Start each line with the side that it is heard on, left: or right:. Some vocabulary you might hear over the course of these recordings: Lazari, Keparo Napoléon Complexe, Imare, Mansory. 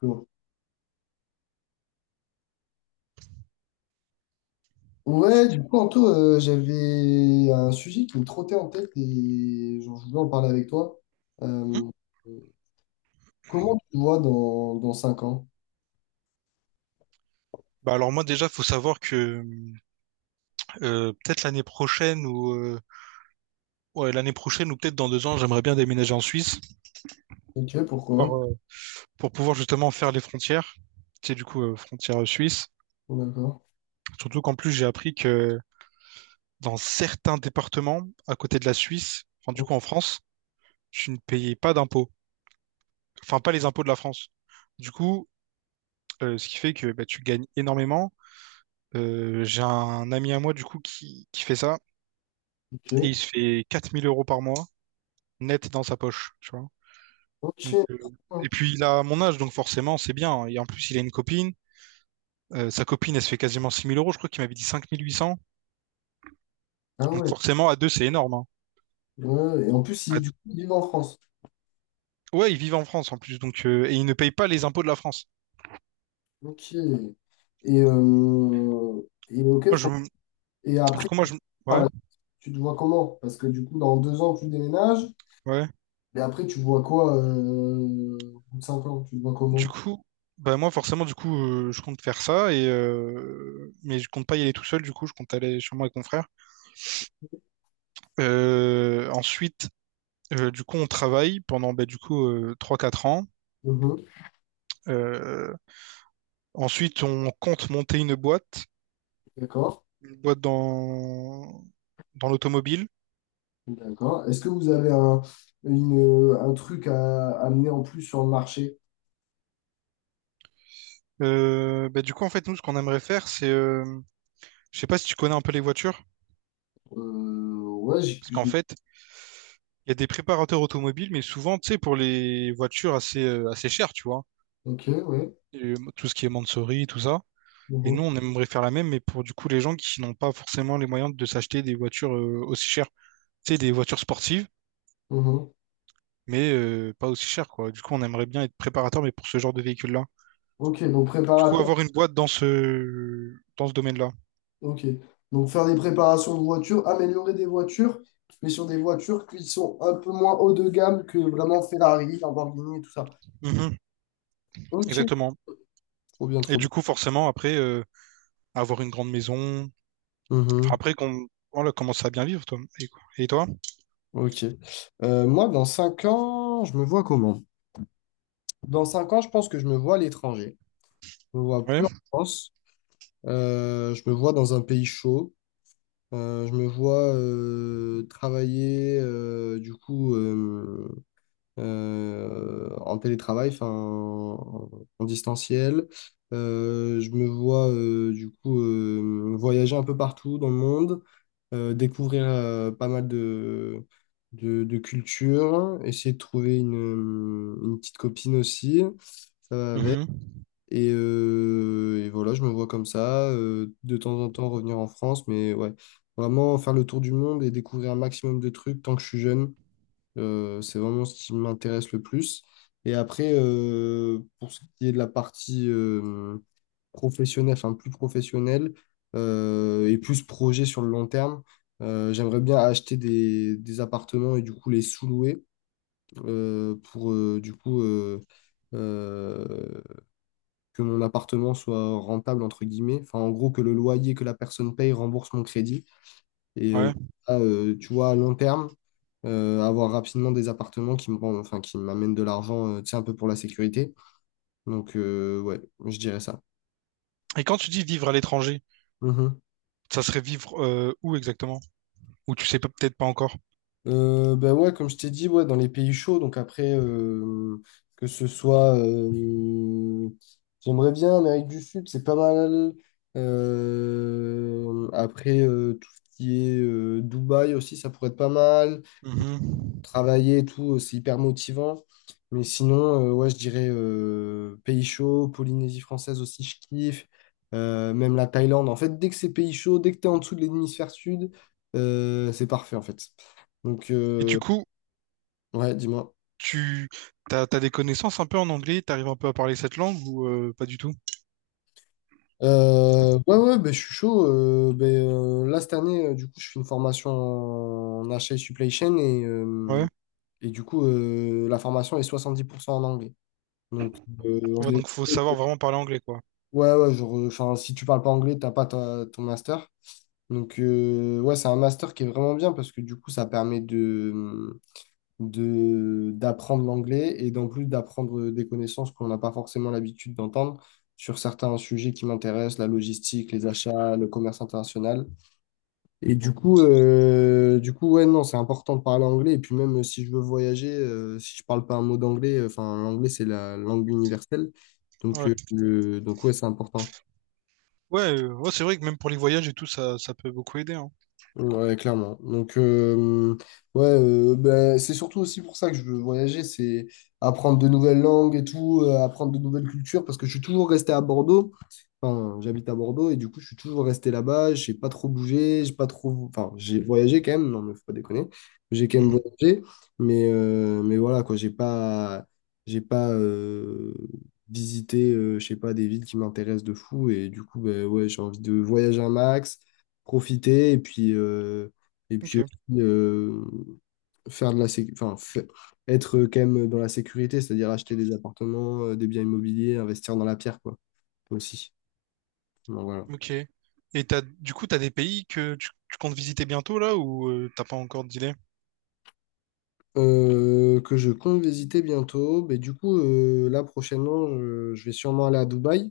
left: Cool. Ouais, du coup, Anto, j'avais un sujet qui me trottait en tête et genre, je voulais en parler avec toi.
right: Hmm.
left: Euh, Comment tu te vois dans 5 ans?
right: Bah alors moi déjà faut savoir que peut-être l'année prochaine ou ouais, l'année prochaine ou peut-être dans 2 ans j'aimerais bien déménager en Suisse
left: Ok,
right: pour,
left: pourquoi?
right: pouvoir, euh, pour pouvoir justement faire les frontières. C'est du coup frontière suisse,
left: Oh, d'accord.
right: surtout qu'en plus j'ai appris que dans certains départements à côté de la Suisse, enfin du coup en France, tu ne payais pas d'impôts, enfin pas les impôts de la France, du coup ce qui fait que bah, tu gagnes énormément. J'ai un ami à moi du coup qui fait ça, et
left: Ok.
right: il se fait 4 000 € par mois net dans sa poche, tu vois. Donc,
left: Ok.
right: euh, et puis il a mon âge, donc forcément, c'est bien. Et en plus, il a une copine. Sa copine, elle se fait quasiment 6000 euros. Je crois qu'il m'avait dit 5 800.
left: Ah
right: Donc
left: ouais.
right: forcément, à deux, c'est énorme, hein.
left: Ouais, et en plus,
right: À
left: du
right: deux-
left: coup, ils vivent en France.
right: Ouais, ils vivent en France en plus. Et ils ne payent pas les impôts de la France.
left: Ok. Et ok,
right: Moi, je...
left: trop. Et
right: Du
left: après,
right: coup, moi, je...
left: par
right: Ouais,
left: la suite, tu te vois comment? Parce que du coup, dans 2 ans, tu déménages,
right: ouais.
left: mais après, tu vois quoi, au bout de 5 ans? Tu te vois
right: Du
left: comment?
right: coup, bah moi, forcément, du coup, je compte faire ça. Mais je compte pas y aller tout seul. Du coup, je compte aller chez moi avec mon frère. Euh, Ensuite, du coup, on travaille pendant, bah, du coup, 3-4 ans.
left: Mhm.
right: Euh, Ensuite, on compte monter une boîte.
left: D'accord,
right: Une boîte dans, dans l'automobile.
left: d'accord. Est-ce que vous avez un truc à amener en plus sur le marché?
right: Bah, du coup, en fait, nous, ce qu'on aimerait faire, c'est je sais pas si tu connais un peu les voitures,
left: Euh, ouais, j'ai...
right: parce qu'en
left: j'ai-
right: fait, il y a des préparateurs automobiles, mais souvent, tu sais, pour les voitures assez chères, tu vois.
left: Ok, ouais.
right: Tout ce qui est Mansory, tout ça. Et nous,
left: Mhm,
right: on aimerait faire la même, mais pour du coup les gens qui n'ont pas forcément les moyens de s'acheter des voitures aussi chères, tu sais, des voitures sportives,
left: mhm.
right: mais pas aussi chères, quoi. Du coup, on aimerait bien être préparateur, mais pour ce genre de véhicule-là.
left: Ok, donc
right: Du coup,
left: préparateur.
right: avoir une boîte dans ce domaine-là.
left: Ok. Donc faire des préparations de voitures, améliorer des voitures, mais sur des voitures qui sont un peu moins haut de gamme que vraiment Ferrari, Lamborghini et tout ça.
right: Mhm,
left: Ok,
right: exactement.
left: trop bien,
right: Et
left: trop bien.
right: du coup, forcément, après, avoir une grande maison. Enfin,
left: Mhm.
right: après, qu'on voilà, commencer à bien vivre, toi. Et, quoi. Et toi?
left: Ok. Moi, dans 5 ans, je me vois comment? Dans 5 ans, je pense que je me vois à l'étranger. Je me vois
right: Ouais.
left: plus en France. Je me vois dans un pays chaud. Je me vois travailler, du coup, en télétravail, enfin en distanciel. Je me vois, du coup, voyager un peu partout dans le monde, découvrir, pas mal de cultures, essayer de trouver une petite copine aussi. Ça va avec.
right: Mhm.
left: Et voilà, je me vois comme ça, de temps en temps revenir en France, mais ouais, vraiment faire le tour du monde et découvrir un maximum de trucs tant que je suis jeune, c'est vraiment ce qui m'intéresse le plus. Et après, pour ce qui est de la partie professionnelle, enfin plus professionnelle, et plus projet sur le long terme, j'aimerais bien acheter des appartements et du coup les sous-louer, pour du coup... euh, que mon appartement soit rentable, entre guillemets. Enfin, en gros, que le loyer que la personne paye rembourse mon crédit. Et
right: Ouais.
left: tu vois, à long terme, avoir rapidement des appartements enfin, qui m'amènent de l'argent, tu sais, un peu pour la sécurité. Donc, ouais, je dirais ça.
right: Et quand tu dis vivre à l'étranger,
left: Mhm.
right: ça serait vivre où exactement? Ou tu sais peut-être pas encore?
left: Ben ouais, comme je t'ai dit, ouais, dans les pays chauds, donc après, que ce soit, j'aimerais bien Amérique du Sud, c'est pas mal. Après, tout ce qui est Dubaï aussi, ça pourrait être pas mal.
right: Mhm.
left: Travailler et tout, c'est hyper motivant. Mais sinon, ouais, je dirais pays chauds, Polynésie française aussi, je kiffe. Même la Thaïlande. En fait, dès que c'est pays chaud, dès que t'es en dessous de l'hémisphère sud, c'est parfait en fait. Donc,
right: Et du coup,
left: ouais, dis-moi.
right: tu t'as des connaissances un peu en anglais, t'arrives un peu à parler cette langue ou pas du tout?
left: Ouais, ouais, ben, je suis chaud. Là, cette année, du coup, je fais une formation en achat et supply chain et, euh,
right: Ouais.
left: et du coup, la formation est 70% en anglais. Donc, euh, on
right: Ouais,
left: est-
right: donc faut savoir vraiment parler anglais, quoi.
left: ouais, ouais, genre, enfin, si tu parles pas anglais, t'as pas ton master. Donc, ouais, c'est un master qui est vraiment bien parce que du coup, ça permet de d'apprendre l'anglais et d'en plus d'apprendre des connaissances qu'on n'a pas forcément l'habitude d'entendre sur certains sujets qui m'intéressent, la logistique, les achats, le commerce international. Et du coup, ouais, non, c'est important de parler anglais. Et puis même, si je veux voyager, si je parle pas un mot d'anglais, enfin, l'anglais, c'est la langue universelle. Donc,
right: Ouais,
left: euh, le- donc ouais, c'est important.
right: ouais, ouais, c'est vrai que même pour les voyages et tout, ça peut beaucoup aider, hein.
left: Ouais, clairement. Donc, ouais, ben, c'est surtout aussi pour ça que je veux voyager, c'est apprendre de nouvelles langues et tout, apprendre de nouvelles cultures, parce que je suis toujours resté à Bordeaux. Enfin, j'habite à Bordeaux et du coup, je suis toujours resté là-bas. J'ai pas trop bougé, j'ai pas trop. Enfin, j'ai voyagé quand même, non, mais faut pas déconner. J'ai quand même
right: Mhm.
left: voyagé, mais voilà, quoi, j'ai pas visité, je sais pas, des villes qui m'intéressent de fou et du coup, ben, ouais, j'ai envie de voyager un max profiter et puis
right: Ok,
left: aussi, faire de la sé- enfin, fa- être quand même dans la sécurité, c'est-à-dire acheter des appartements, des biens immobiliers, investir dans la pierre, quoi, aussi. Donc, voilà.
right: ok. Et t'as, du coup, t'as des pays que tu comptes visiter bientôt là ou t'as pas encore d'idée?
left: Que je compte visiter bientôt. Mais du coup, là prochainement, je vais sûrement aller à Dubaï.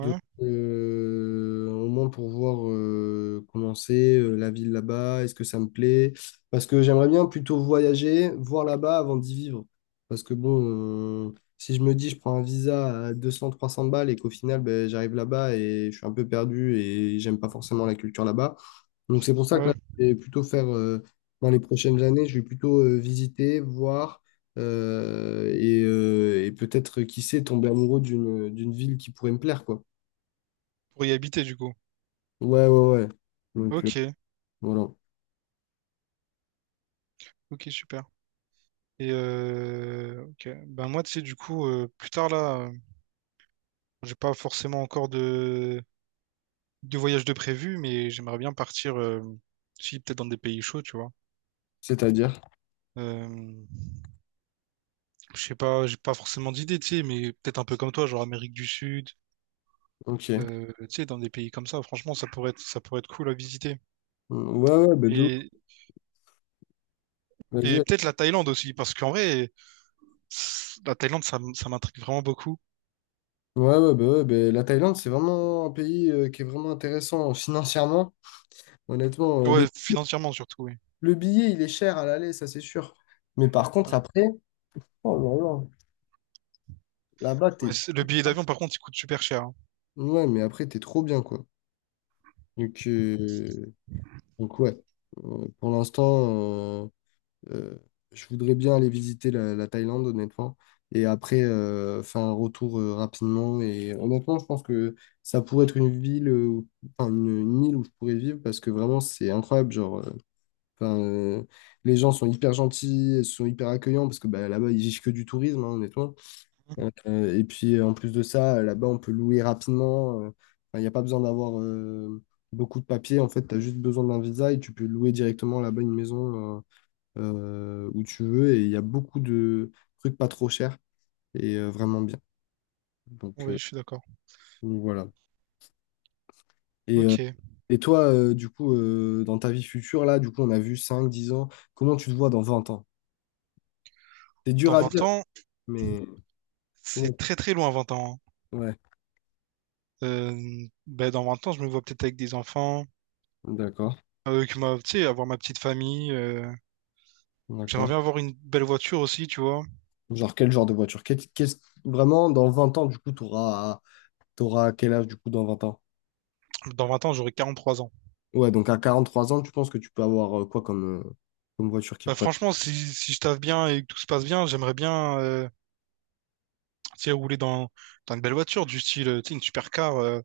left: Donc, au moins pour voir, comment c'est, la ville là-bas, est-ce que ça me plaît? Parce que j'aimerais bien plutôt voyager, voir là-bas avant d'y vivre. Parce que bon, si je me dis je prends un visa à 200-300 balles et qu'au final ben, j'arrive là-bas et je suis un peu perdu et j'aime pas forcément la culture là-bas. Donc c'est pour ça que là,
right: ouais,
left: je vais plutôt faire, dans les prochaines années, je vais plutôt, visiter, voir, et peut-être, qui sait, tomber amoureux d'une ville qui pourrait me plaire, quoi.
right: pour y habiter du coup.
left: Ouais, ouais, ouais. Donc,
right: Ok,
left: voilà.
right: ok, super. Et ok. Ben moi, tu sais, du coup, plus tard là, j'ai pas forcément encore de voyage de prévu, mais j'aimerais bien partir, si peut-être dans des pays chauds, tu vois.
left: C'est-à-dire,
right: Euh, je sais pas, j'ai pas forcément d'idée, tu sais, mais peut-être un peu comme toi, genre Amérique du Sud,
left: ok.
right: tu sais, dans des pays comme ça. Franchement, ça pourrait être cool à visiter.
left: Mm, ouais, ouais, bah, de ouf.
right: Et,
left: Vas-y,
right: et
left: ouais.
right: peut-être la Thaïlande aussi, parce qu'en vrai, la Thaïlande, ça m'intrigue vraiment beaucoup.
left: Ouais, ouais, bah, la Thaïlande, c'est vraiment un pays, qui est vraiment intéressant, financièrement. Honnêtement,
right: Ouais,
left: le,
right: financièrement surtout, oui.
left: le billet, il est cher à l'aller, ça c'est sûr. Mais par contre, après, oh là là, là-bas,
right: Ouais,
left: t'es.
right: le billet d'avion, par contre, il coûte super cher, hein.
left: Ouais, mais après, t'es trop bien, quoi. Donc, euh, donc, ouais. Pour l'instant. euh, Euh, je voudrais bien aller visiter la Thaïlande, honnêtement, et après, faire un retour, rapidement. Et honnêtement, je pense que ça pourrait être enfin une île où je pourrais vivre parce que vraiment c'est incroyable. Genre, enfin, les gens sont hyper gentils, ils sont hyper accueillants parce que bah, là-bas ils vivent que du tourisme, hein, honnêtement.
right: Mhm.
left: Et puis, en plus de ça, là-bas on peut louer rapidement. Enfin, il n'y a pas besoin d'avoir, beaucoup de papiers. En fait, tu as juste besoin d'un visa et tu peux louer directement là-bas une maison, où tu veux, et il y a beaucoup de trucs pas trop chers et, vraiment bien. Donc,
right: Oui,
left: euh,
right: je suis d'accord.
left: donc, voilà. Et, euh,
right: Ok.
left: et toi, du coup, dans ta vie future, là, du coup, on a vu 5, 10 ans, comment tu te vois dans 20 ans? C'est dur
right: Dans
left: à
right: vingt
left: dire,
right: ans,
left: mais
right: c'est
left: comment-
right: très très loin, 20 ans, hein.
left: Ouais,
right: Euh, ben, dans 20 ans, je me vois peut-être avec des enfants,
left: d'accord,
right: avec ma, tu sais, avoir ma petite famille. J'aimerais
left: d'accord.
right: bien avoir une belle voiture aussi, tu vois.
left: Genre, quel genre de voiture? Vraiment, dans 20 ans, du coup, t'auras quel âge, du coup, dans 20 ans?
right: Dans 20 ans, j'aurai 43 ans.
left: Ouais, donc à 43 ans, tu penses que tu peux avoir, quoi comme, comme voiture qui
right: Bah,
left: pourrait.
right: franchement, si, si je taffe bien et que tout se passe bien, j'aimerais bien tu sais, rouler dans une belle voiture, du style tu sais, une supercar.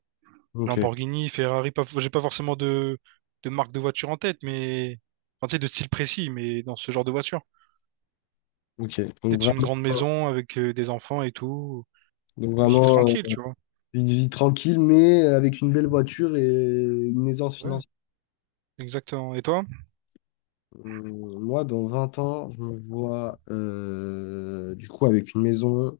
left: Ok,
right: Lamborghini, Ferrari, pas, j'ai pas forcément de marque de voiture en tête, mais enfin, tu sais, de style précis, mais dans ce genre de voiture.
left: ok. Donc
right: Peut-être une
left: vraiment,
right: grande maison avec des enfants et tout,
left: donc
right: vivre
left: vraiment,
right: tranquille, tu vois.
left: une vie tranquille, mais avec une belle voiture et une aisance
right: Ouais,
left: financière.
right: exactement. Et toi?
left: Moi, dans 20 ans, je me vois, du coup avec une maison,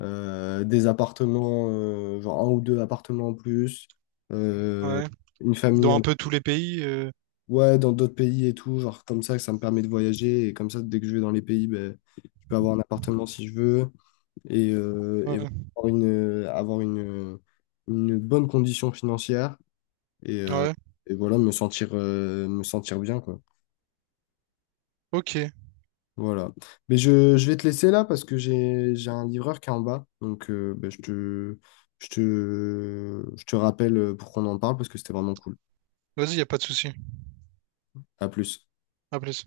left: des appartements, genre un ou deux appartements en plus, euh,
right: Ouais.
left: une
right: Dans
left: famille
right: un
left: en-
right: peu tous les pays.
left: ouais, dans d'autres pays et tout, genre comme ça me permet de voyager et comme ça, dès que je vais dans les pays, ben, je peux avoir un appartement si je veux et
right: Ouais,
left: avoir une bonne condition financière. et, euh,
right: ouais.
left: et voilà, me sentir bien, quoi.
right: Ok.
left: Voilà. Mais je vais te laisser là parce que j'ai un livreur qui est en bas. Donc, ben, je te rappelle, pour qu'on en parle parce que c'était vraiment cool.
right: Vas-y, y a pas de souci.
left: À plus.
right: À plus.